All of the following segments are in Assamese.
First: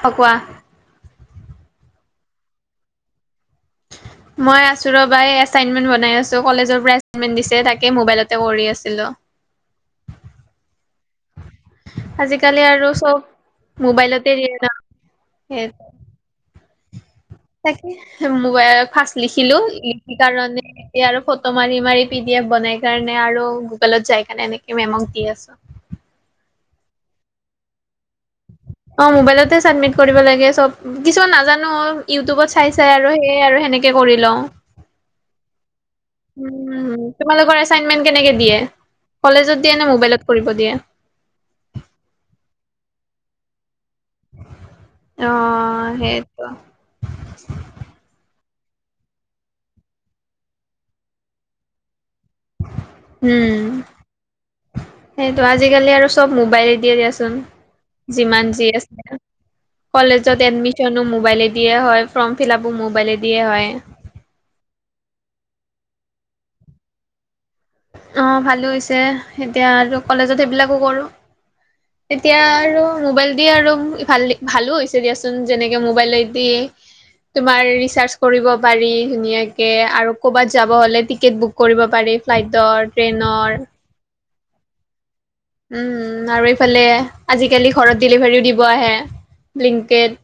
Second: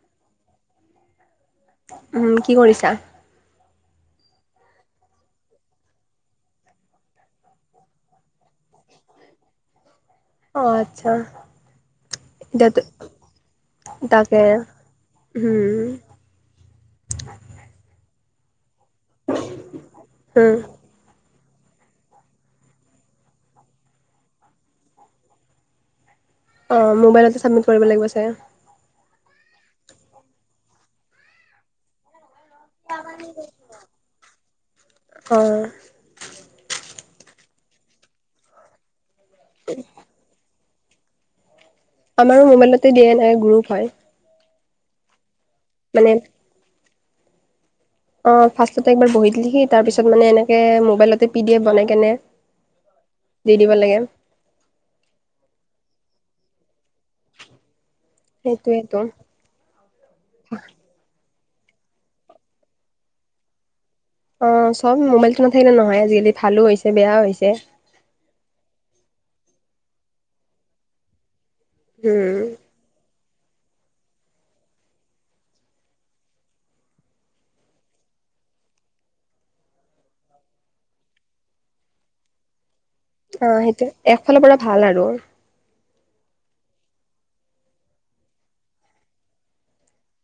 ফাকোৱা উম কি কৰিছা? মই আছো ৰবা এছাইনমেণ্ট বনাই আছো কলেজৰ পৰা দিছে তাকে মবাইলত ত কৰি আছিলো। অ আত্চ্ছা আজিকালি দেউতা আৰু চব মোবাইলতে তাকে দিয়ে ন সেই হোম তাকে মোবাইলত ফাৰ্ষ্ট লিখিলো লিখি উম, কাৰণে আৰু ফট- মাৰি মাৰি পিডি এফ বনাই কাৰণে আৰু গুগলত যাই কাৰণে এনেকে মেমক দি আছো। অ মোবাইলতে চাবমিট কৰিব লাগিব চাগে। অ মোবাইলতে চাবমিট কৰিব লাগে চব কিছুমান নেজানো অ চাই চাই আৰু সেইয় আৰু সেনেকে কৰি লওঁ অ', উম। তোমালোকৰ এাইনমেণ্ট কেনেকে দিয়ে কলেজত দিয়ে নে মোবাইলত কৰিব দিয়ে আমাৰো মোবাইলতে ড এন গ্ৰুপ হয়। অ মানে সেইটো অ ফাৰ্ষ একবাৰ বহি দিলিহি তাৰ পিছত মানে এনেকে মোবাইলতে পি ড এফ বনাই কেনে- দি উম দিব লাগে সেইটো আজিকালি আৰু চব মোবাইলে দিয়ে দিয়াচোন যিমান যি সেইটোৱেতো। আছে কলেজত এডমিচনো মোবাইলে। দিয়ে হয় ফৰ্ম ফিল আাপো মোবাইলে দিয়ে হয়। অ চব মোবাইলটো নাথাকিলে নহয় আজিকালি ভালো হৈছে বেয়াও হৈছে। অ ভালো হৈছে এতিয়া আৰু কলেজত সেইবিলাকো কৰোঁ। তেতিয়া উম। আৰু মোবাইল দিে আৰু ভাল ভালো হৈছে দিয়াচোন যেনেকে মোবাইলত দিয় তুমাৰ ৰিচাৰ্চ কৰিব পাৰি ধুনীয়াকে আৰু কৰবাত যাব হলে টিকেট বুক কৰিব পাৰি ফ্লাইটৰ অ ট্ৰেইনৰ সেইটো একফালৰ পৰা ভাল আৰু উম আৰু এইফালে আজিকালি ঘৰত ডেলিভাৰীও দিব আহে লিংকট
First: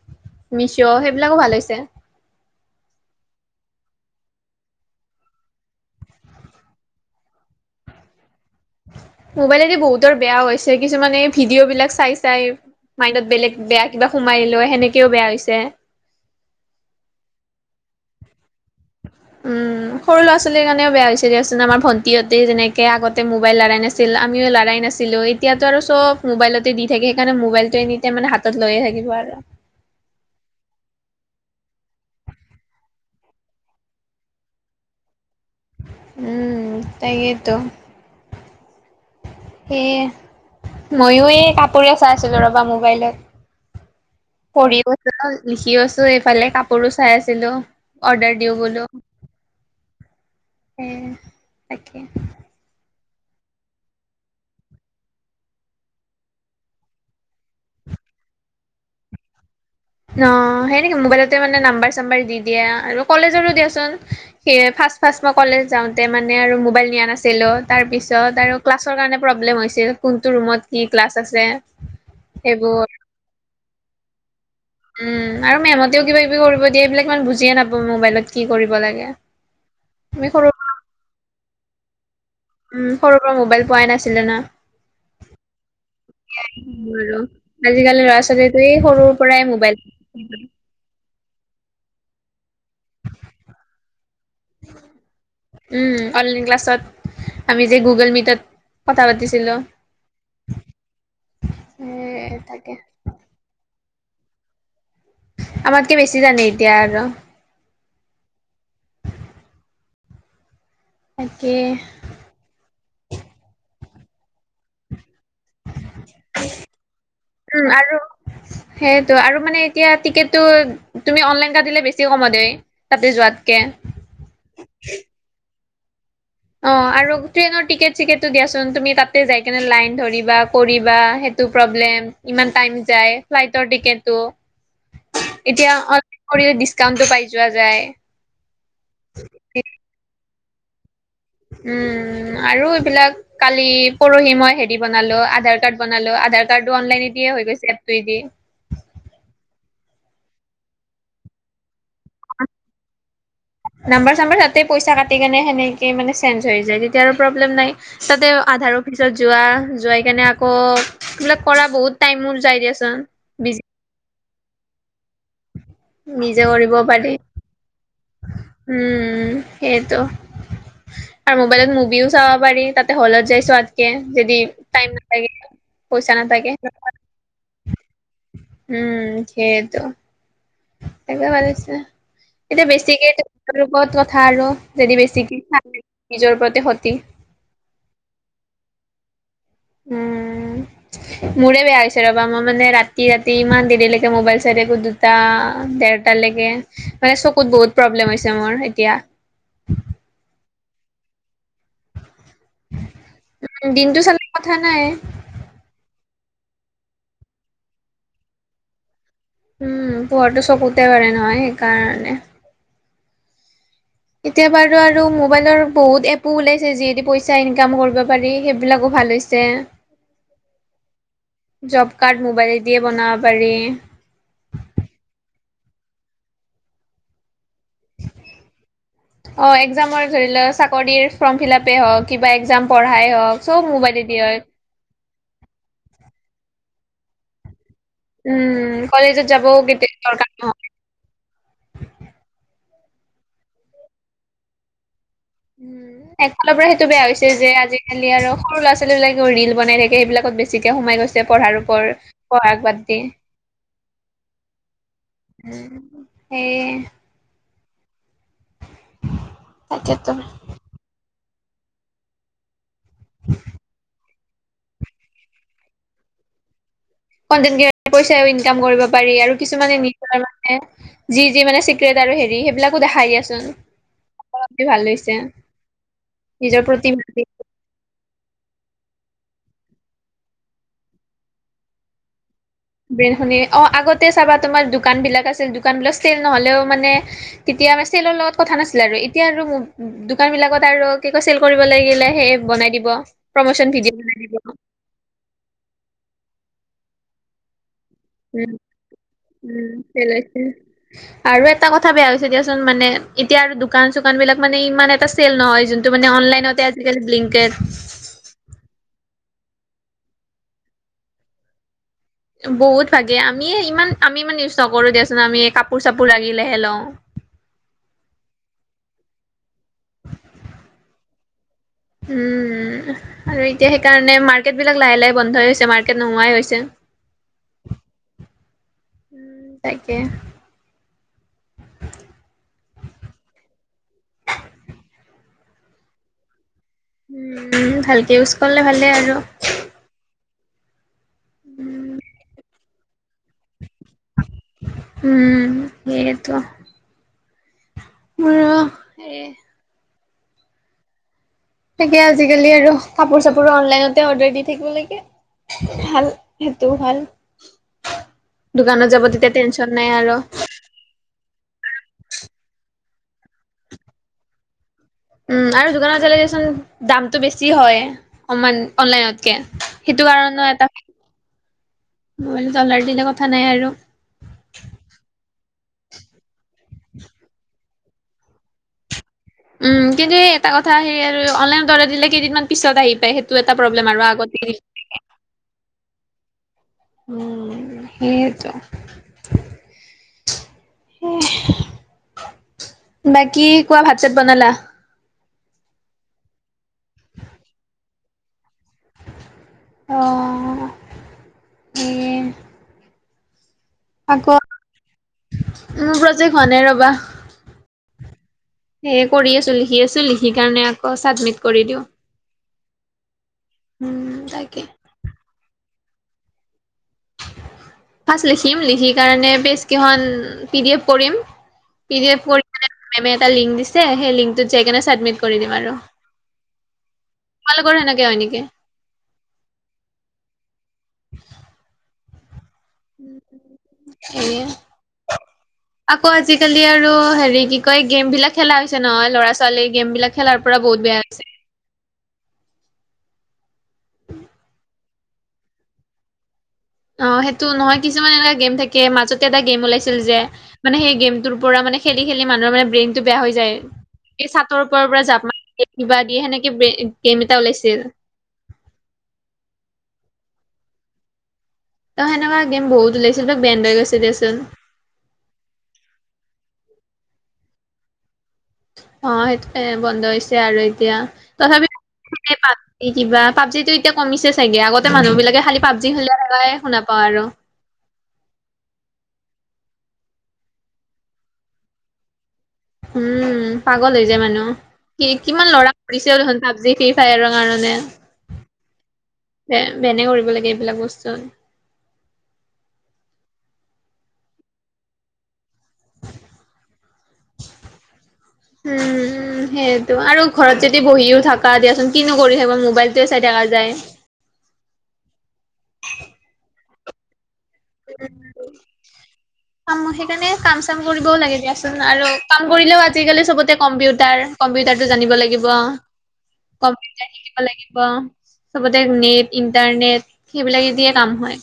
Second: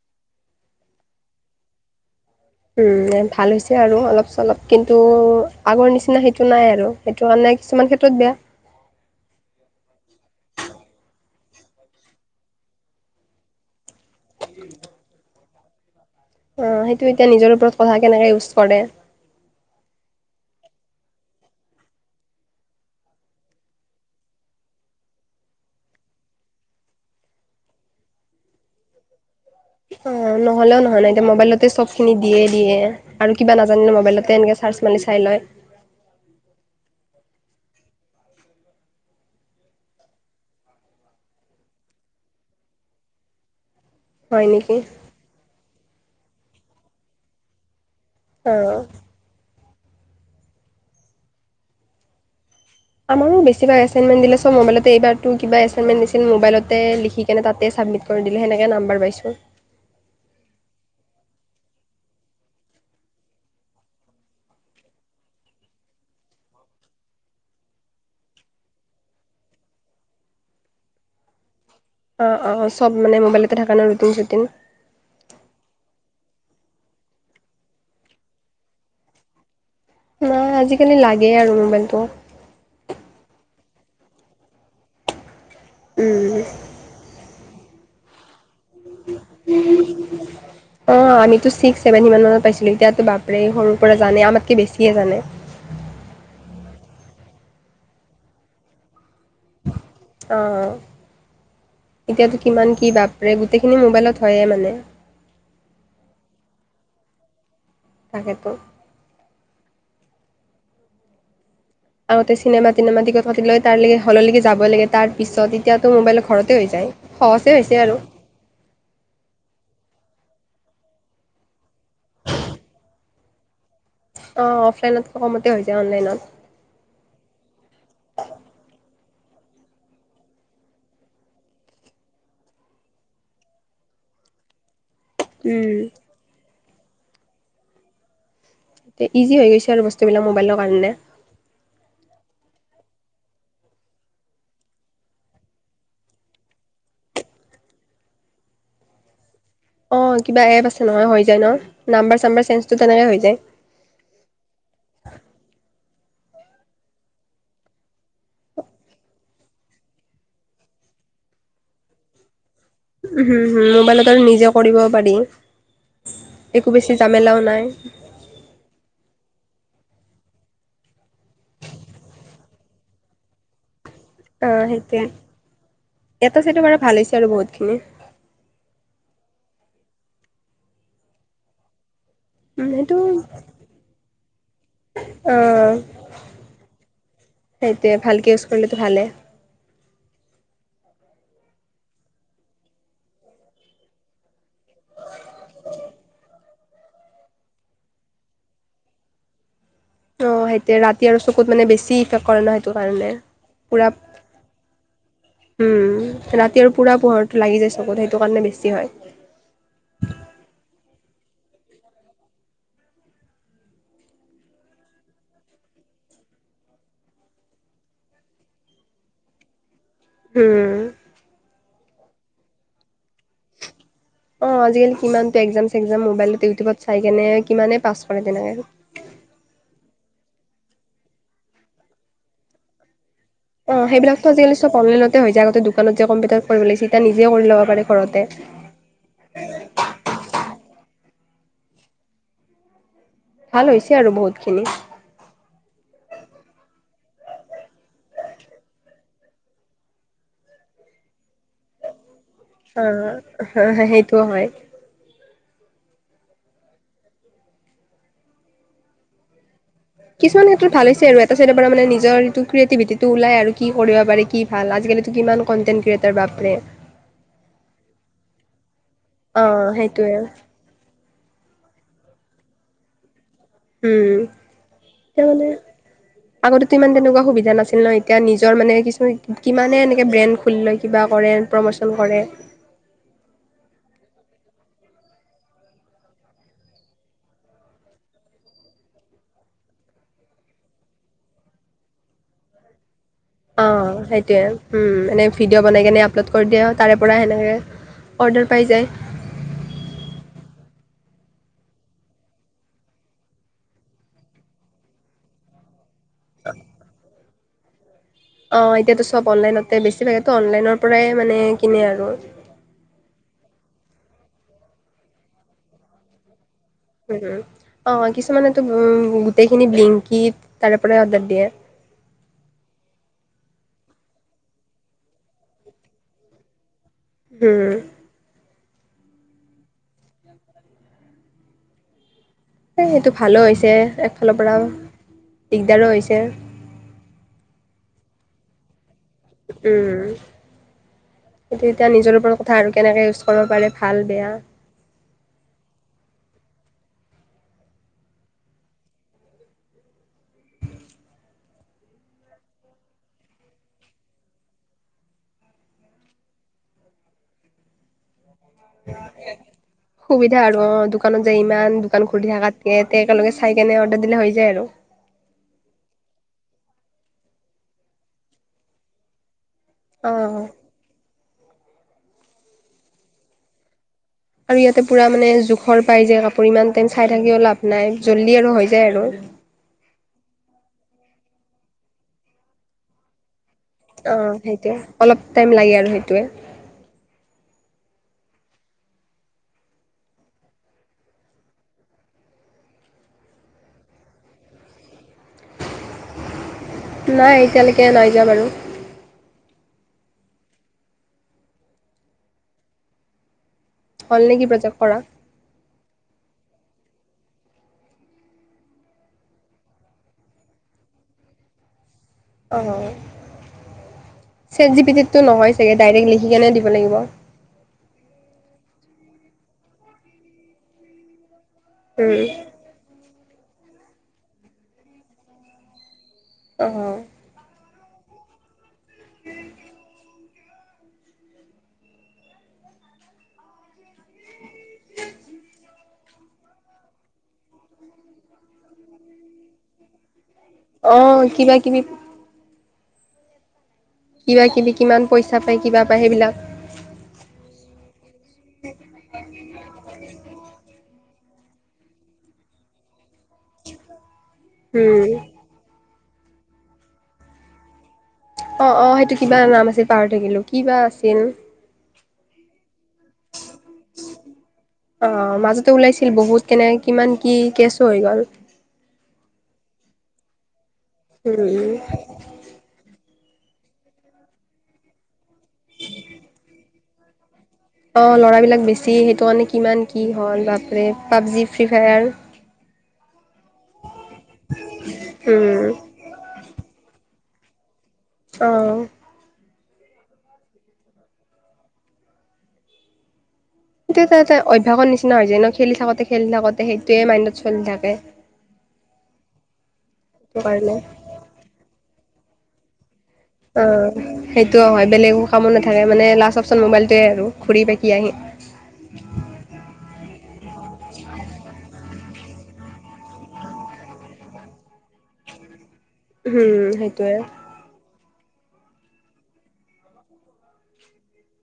মিছ' সেইবিলাকো ভাল হৈছে। উম ভাল হৈছে আৰু অলপ চলপ কিন্তু আগৰ নিচিনা সেইটো নাই আৰু সেইটো কাৰণে কিছুমান ক্ষেত্ৰত বেয়া। মোবাইলে এদি বহুতৰ বেয়া হৈছে কিছুমানে ভিডিঅ' বিলাক চাই চাই। মাইণ্ডত বেলেগ বেয়া কিবা সোমাই লৈ সেনেকেও বেয়া হৈছে। অ সেইটো এতিয়া নিজৰ ওপৰত কথা কেনেকে বস্তু উম সৰু ল'ৰা ছোৱালীৰ কাৰণেও বেয়া হৈ হৈছে দিয়কচোন আমাৰ ভণ্টিহঁতে যেনেকে আগতে মোবাইল লৰাাই নাছিল আমিও লৰাই নাছিল। এতিয়াতো আৰু চব মোবাইলতে দি থাকে সেইকাৰণে মোবাইলতটো এনি মানে হাতত লৈয়ে থাকিব আৰু অ নহলেও নহয় নাই এতিয়া মোবাইলতে চব খিনি দিয়ে দিয়ে আৰু কিবা নাজানিলে মবাইলতে চা পাচ মানি চাই লয়। উম তাকয়েইতো- স মইয়ো এই কাপোৰে চাই আছিলো। ৰবা মোবাইলত হয় নেকি পঢ়িওছো লিখিও আছো এইফালে কাপোৰো চাই আছিলো। অৰ্ডাৰ অ দিওঁ বোলো তাকে আমাৰ মনো চাবমিট কৰি দিলে সেনেকৈ নাম্বাৰ পাইছোঁ। অ সেই নেকি মোবাইলতে মানে নাম্বাৰ চাম্বাৰ দি দিয়া আৰু কলেজৰো দিয়াচোন স ফাৰ্ষট ফাৰ্ষ্ট মই কলেজ যাওঁতে মানে আৰু মোবাইল নিয়া নাছিলোঁ তাৰপিছত আৰু ক্লাছৰ কাৰণে প্ৰব্লেম হৈছিল। কোনটো ৰুমত কি ক্লাছ আছে। অ অ অ সেইবোৰ চব মানে মোবাইলতে থকা নাই ৰুটিন চুটিন উম আৰু মেমতেও কিবা কিবি কৰিব দিয়ে এইবিলাক ইমান বুজিয়ে নাপাওঁ মোবাইলত কি কৰিব লাগে। আমি সৰু নাই আজিকালি লাগেই আৰু মোবাইলটো সৰুৰ পৰা মোবাইল পোৱাই নাছিলে না উম আৰু আজিকালি ল'ৰা ছোৱালীটো এই সৰুৰ পৰাই মোবাইল চ মান পাইছে। এতিয়াতো বাপেৰে সৰুৰ পৰা জানে আমাতকে বেছিহে জানে। উম, অনলাইন ক্লাছত আমি যে গুগল মিটত‌ কটা পাতিছ- অ এ এতিয়াতো তাকে কিমান কি বাপৰে গোটেইখিনি মোবাইলত হয়ে মানে। আমাতকে বেছি জানে এতিয়া আৰু। তাকেতো। তাকে। আগতে চিনেমা টিনেমা টিকট পাতি লৈ তালেকে হললেকে যাব লাগে। তাৰ পিছত এতিয়াতো মোবাইল ঘৰতে হৈ যায় সহছে হৈছে আৰু। সেইয়েতো আৰু মানে এতিয়া টিকেট- তু তুমি অনলাইন কাটিলে বেছি কম দেই তাতে যোৱাতকে। অ অফলাইনত কমতে হৈ যায় অনলাইনত। অ', আৰু গোটেইনৰ টিকেট চিকেটটো দিয়া চোন তুমি তাতে যায় কিনে লাইন ধৰিবা কৰিবা সেটো প্ৰবলেম। লেম ইমান টাইম যায় ফ্লাইটৰ টিকেটটো- এতিয়া উম অনলাইন কৰিলে ডিচ্কাউন্টো পাই যোৱা যায়। এ ইজি হৈ গৈছে আৰু বস্তুবিলাক মোবাইলৰ কাৰণে। উম আৰু এইবিলাক কালি পৰহি মই হেৰি বনালো আধাৰ কাৰ্ড বনালো- আধাৰ কাৰ্ডটো অনলাইনে দিয়ে হৈ গৈছে এপটোৱে দি। অ কিবা এপ আছে নহয় হৈ যায় ন নাম্বাৰ চাম্বাৰ চেঞ্জটো তেনেকে হৈ যায়। নাম্বাৰ চাম্বাৰ তাতেই পইচা কাটি কেনে সেনেক তেই মানে চেঞ্জ হৈ যায় তেতিয়া আৰু প্ৰব্লেম নাই তাতে আধাৰ অফিচত যোৱা যোৱাই কেনে আকৌ এইবিলাক কৰা বহুত টাইমোৰ যাই গেছ। উ হুম হুম মোবাইলত আৰু নিজে কৰিব পাৰি। নিজে কৰিব একো বেছি পাৰি জামেলাও নাই। উম সেইটো। আৰু মোবাইলত মুভিও চাব পাৰি তাতে হলত যাইছো। কে যদি অ' টাইম সেইটোৱে। নাপাই পইচা এটা নাথাকে। চাইডৰ পৰা ভাল হৈছে আৰু বহুতখিনি। উম সেইতো একে ভাল আছে। এতিয়া উম সেইটো বেছিকে তেৰ লগত কথা আৰু যদি বেছিকে অ' চাই নিজৰ ওপৰতে খতি। সেইটোৱে ভালকে ইউজ কৰিলেটো ভালে। [unintelligible] উম মোৰে বেয়া হৈছে ৰবা মই মানে ৰাতি ৰাতি ইমান দেৰিলেকে মোবাইল চাই থাকো দুটা দেৰটালেকে মানে চকুত বহুত প্ৰব্লেম হৈছে মোৰ এতিয়া। [unintelligible] অ হেতে ৰাতি আৰু চকুত মানে বেছি কৰে ন সেইটো কাৰণে পুৰা দিনটো চালে কথা নাই উম। ৰাতি আৰু পুৰা পোহৰটো লাগি যায় চকুত সেইটো কাৰণে বেছি হয়। উম পুহৰটো চকুতে ধৰে নহয় সেইকাৰণে। এতিয়া বাৰু আৰু মোবাইলৰ বহুত এপো ওলাইছে যিহেদি পইচা ইনকাম কৰিব পাৰি। সেইবিলাকো ভাল হৈছে। হুম। জব কাৰ্ড মোবাইল দিয়ে বনাব পাৰি। অ আজিকালি কিমান টএকজাম চেগ্জাম মোবাইলত ইউটিউবত চাই কেনে কিমানে পাছ কৰে তেনেকে। অ এক্সামৰ ধৰি ল চাকৰিৰ ফৰ্ম ফিলাপেই হওক কিবা এক্জাম পঢ়াই হওক। চব অঁ মোবাইলে দি সেইবিলাকটো হয় আজিকালি চব অনালাইনতে হৈ যায় আগতে দোকানত যে কম্পিটাৰত কৰিব লাগিছি এতিয়া নিজে কৰি ল'ব পাৰে। ঘৰতে। উম কলেজত যাবও কেতি দৰকা নহ। ভাল হৈছে আৰু বহুত খিনি। উম। একফালৰ পৰা সেইটো বেয়া হৈছে যে আজিকালি আৰু সৰু ল'ৰা ছোৱালী বিলাকেও ৰিল বনাই থাকে সেইবিলাকত বেছিকে সোমাই। হৈছে পঢ়াৰ ওপৰ। পঢ়াক বাদ অ দি হ সেইটো হয়। উম সেইয়ে। তাকেতো কিছুমান ক্ষেত্ৰত ভাল হৈছে আৰু এ [inaudible] তাৰপিছতে পৰা মানে নিজৰ যটো ক্ৰিয়েটিভিটিটো ওলায় আৰু কি কৰিব পাৰে কি ভাল আজিকালিতো কিমান কণ্টেণ্ট ক্ৰিয়েটাৰ ভাব ৰে - খন যেনকে কৈছে আৰু ইনকাম কৰিব পাৰি আৰু অ' কিছুমানে সেইটোয়ে নিজৰ মানে যি যি মানে চিক ট্ৰেট আৰু হেৰি সেইবিলাকো দেখাই দি আছে উম এতিয়া মানে নিজৰ আগতেটো ইমান প্ৰতিভা তেনেকুৱা সুবিধা নাছিল ন এতিয়া নিজ নিজৰ মানে কিছুমান কিমানে এনেকে ব্ৰেণ্ড খুলি লয় কিবা কৰে প্ৰমোচন কৰে ব্ৰেণ্ড খুলি অ আগতে চাবা তোমাৰ দোকানবিলাক আছিল দোকানবিলাক ছেইল নহলেও মানে এতিয়া আমি চেলৰ লগত কথা নাছিলে আৰু এতিয়া আৰু দোকানবিলাকত আৰু কি কয় চেল কৰিব লাগিলে সেই বন বনাই দিব প্ৰমোচন অঁ ভিডিঅ' বনাই দিব সেইটোৱেই হুম এনেই ভিডিঅ' বনাই কেনে আপলোড কৰি দিয়ে তাৰে পৰা সেনেকে অৰ্ডাৰ উম পাই যায় উম পেলাইছে আৰু এটা কথা বেয়া হৈছে দিয়াচোন মানে এতিয়া আৰু দোকান-চোকানবিলাক মানে ইমান এটা চেল নহয় যোন যিটো মানে অনলাইনতে আজিকালি ব্লিংকেড অ এতিয়াতো চব অনলাইনতে বেছি ভাগো অনলাইনৰ পৰাই মানে কিনে আৰু বহুত ভাগে আমি ইমান আমি ইমান ইউজ নকৰো দিয়াচোন আমি কাপোৰ-চাপোৰ লাগিলেহে লওঁ উম-উম অ কিছুমানেতো উম গোটেইখিনি বিলিংকি তাৰে পৰাই অৰ্ডাৰ দিয়ে উম উম আৰু এতিয়া সেইকাৰণে মাৰ্কেটবিলাক লাহে-লাহে বন্ধই হৈছে মাৰ্কেট নোহোৱাই হৈছে উম, তাকে সেইটো ভালো হৈছে একফালৰ পৰা দিগদাৰো হৈছে উম ভালকে ইউজ কৰিলে ভালে আৰু উম কিন্তু এতিয়া উম নিজৰ ওপৰত কথা আৰু কেনেকে ইউজ কৰিব পাৰে ভাল বেয়া। উম সেইটো মোৰো এ তাকে আজিকালি আৰু কাপোৰ-চাপোৰো অনলাইনতে অৰ্ডাৰ দি থাকিব লাগে ভাল সেইটোও ভাল দোকানত যাব তেতিয়া টেনচন নাই সুবিধা আৰু অ দোকানত যাই ইমান দোকান খুলি থকাতকে তে একেলগে চাই কেনে অৰ্ডাৰ দিলে হৈ যায় আৰু [inaudible] উম আৰু দোকানত চালে দেচোন দামটো বেছি হয় সমান অনলাইনতকে [unintelligible] সেইটো কাৰণেও অ'। এটা জলাৰ দিলে কথা নাই আৰু খৰ পাই যে কাপোৰ ইমান টাইম চাই থাকিও লাভ নাই জল্দি আৰু হৈ যায় আৰু উম কিন্তু এটা কথা হেৰি আৰু অনলাইন দৰে দিলে কেইদিনমান পিছত আহি পায় সেই অঁ সেইটোৱেই অলপ টাইম লাগে আৰু সেইটোৱেই উম সেয়ে টো হে বাকী কোৱা ভাত চাত বনালা? নাই এতিয়ালৈকে নাই যাম আৰু অঁ সেইয়ে হ'ল আকৌ নেকি প্ৰজেক্ট কৰা? প্ৰজেক্ট হোৱা নাই ৰ'বা সেইয়ে কৰি আছো লিখি আছো লিখি কাৰণে আকৌ চাবমিট কৰি দিওঁ অ উম, তাকে। চেট জি পিটিতটো নহয় চাগে ডাইৰেক্ট লিখি কেনে দিব লাগিব। ফাৰ্ষ্ট লিখিম লিখি কাৰণে প্ৰেইজ কেইখন পিডিএফ কৰিম উম পিডিএফ কৰি কিনে মেমে এটা লিংক দিছে সেই লিংকটোত যাই কিনে চাবমিট কৰি দিম আৰু আহ তোমালোকৰ সেনেকে হয় নেকি? [unintelligible] এ উ আকৌ আজিকালি আৰু হেৰি কি কয় গেম বিলাক খেলা হৈছে নহয় ল'ৰা ছোৱালী গেম বিলাক খেলাৰ পৰা বহুত অ অ বেয়া আছে কিবা কিবি কিবা কিবি কিমান পইচা পায় কিবা পায় সেইবিলাক অ সেইটো নহয় কিছুমান এনেকোৱা গেম থাকে মাজতে এটা গেম ওলাই যে মানে সেই গেমটোৰ পৰা মানে খেলি খেলি মানুহৰ মানে ব্ৰেইনটো বেয়া হৈ যায়। এই চাটৰ ওপৰ পৰা উম জাপ মাৰে কিবা দিয়ে সেনেকে গেম এটা ওলাইছিল। অ অ সেইটো কিবা নাম আছিল পাৰ থাকিলো কিবা আছিল। ত সেনকা আ গেম বহুত ওলাইছিল ত বেণ্ড হৈ গৈছে দেচোন অ মাজতে ওলাইছিল বহুত কেনে কিমান কি কেচ হৈ গ'ল। অ সেইটোকে বন্ধ হৈছে আৰু এতিয়া তথাপি উম প কিবা পাবজিো এতিয়া কমিছে চাগে আগতে মানুহ বিলাকে খালি পাবজি খেলাই শুনা পাওঁ আৰু অ ল'ৰাবলাক বেছি সেইটো মানে কিমান কি হল বাপ পাবজি ফ্ৰী ফায়াৰ উম পাগল হৈ যায় মানুহ কি কিমান উম ল'ৰা কৰিছে হল পাবজি ফ্ৰী ফায়াৰত কাৰণে আহ ব বেনে কৰিব লাগে এইবিলাক বস্তু। তে এটা অভ্যাসৰ নিচিনা হৈ য ন খেলি থাকোতে খেলি থাকোতে সেইটোয়ে মাইণ্ডত চলি থাকে। উম উ সেইটো আৰু সেইটো ঘৰত কাৰণে যদি বহিও থাকা দিয়াচোন কিনো কৰি থাকিব মোবাইল অ সেইটোও হয় বেলেগো কামো নাথাকে মানে লাষ্ট অপচন মোবাইলটোৱে আৰু ঘূৰি পাকি আহি সেইকাৰণে কাম চাম কৰিবও লাগে দিয়া চোন আৰু কাম কৰিলেও আজিকালি চবতে কম্পিউটাৰ কম্পিউটাৰ টো জানিব লাগিব। উম, কম্পিউটাৰ সেইটোৱে শিকিব লাগিব। চবতে নেট ইণ্টাৰনেট সেইবিলাকে দিয়ে কাম হয়।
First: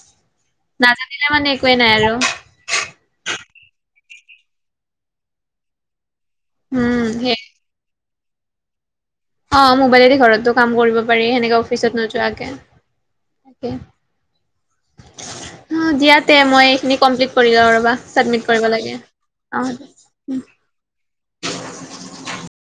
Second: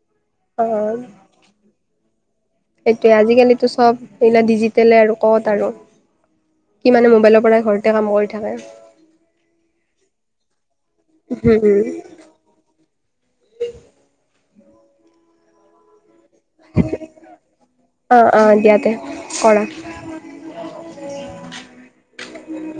অ দিলে মানে একোৱেই নাই আৰু টো চব এইলাক ডিজিটলে আৰু ক'ত আৰু কি উম, মানে সেই মোবাইলৰ পৰাই ঘৰতে কাম কৰি। থাক অ মোবাইলেদি ঘৰতটো কাম কৰিব পাৰি সেনেকে উম, উম, অফিচত নোযোৱাকে তাকে অ দিয়াত মই এইখিনি কমপ্লিত কৰি লও ৰবা অ', চাবমিত অ', কৰিব দিয়া লাগ তে কৰা। [unintelligible]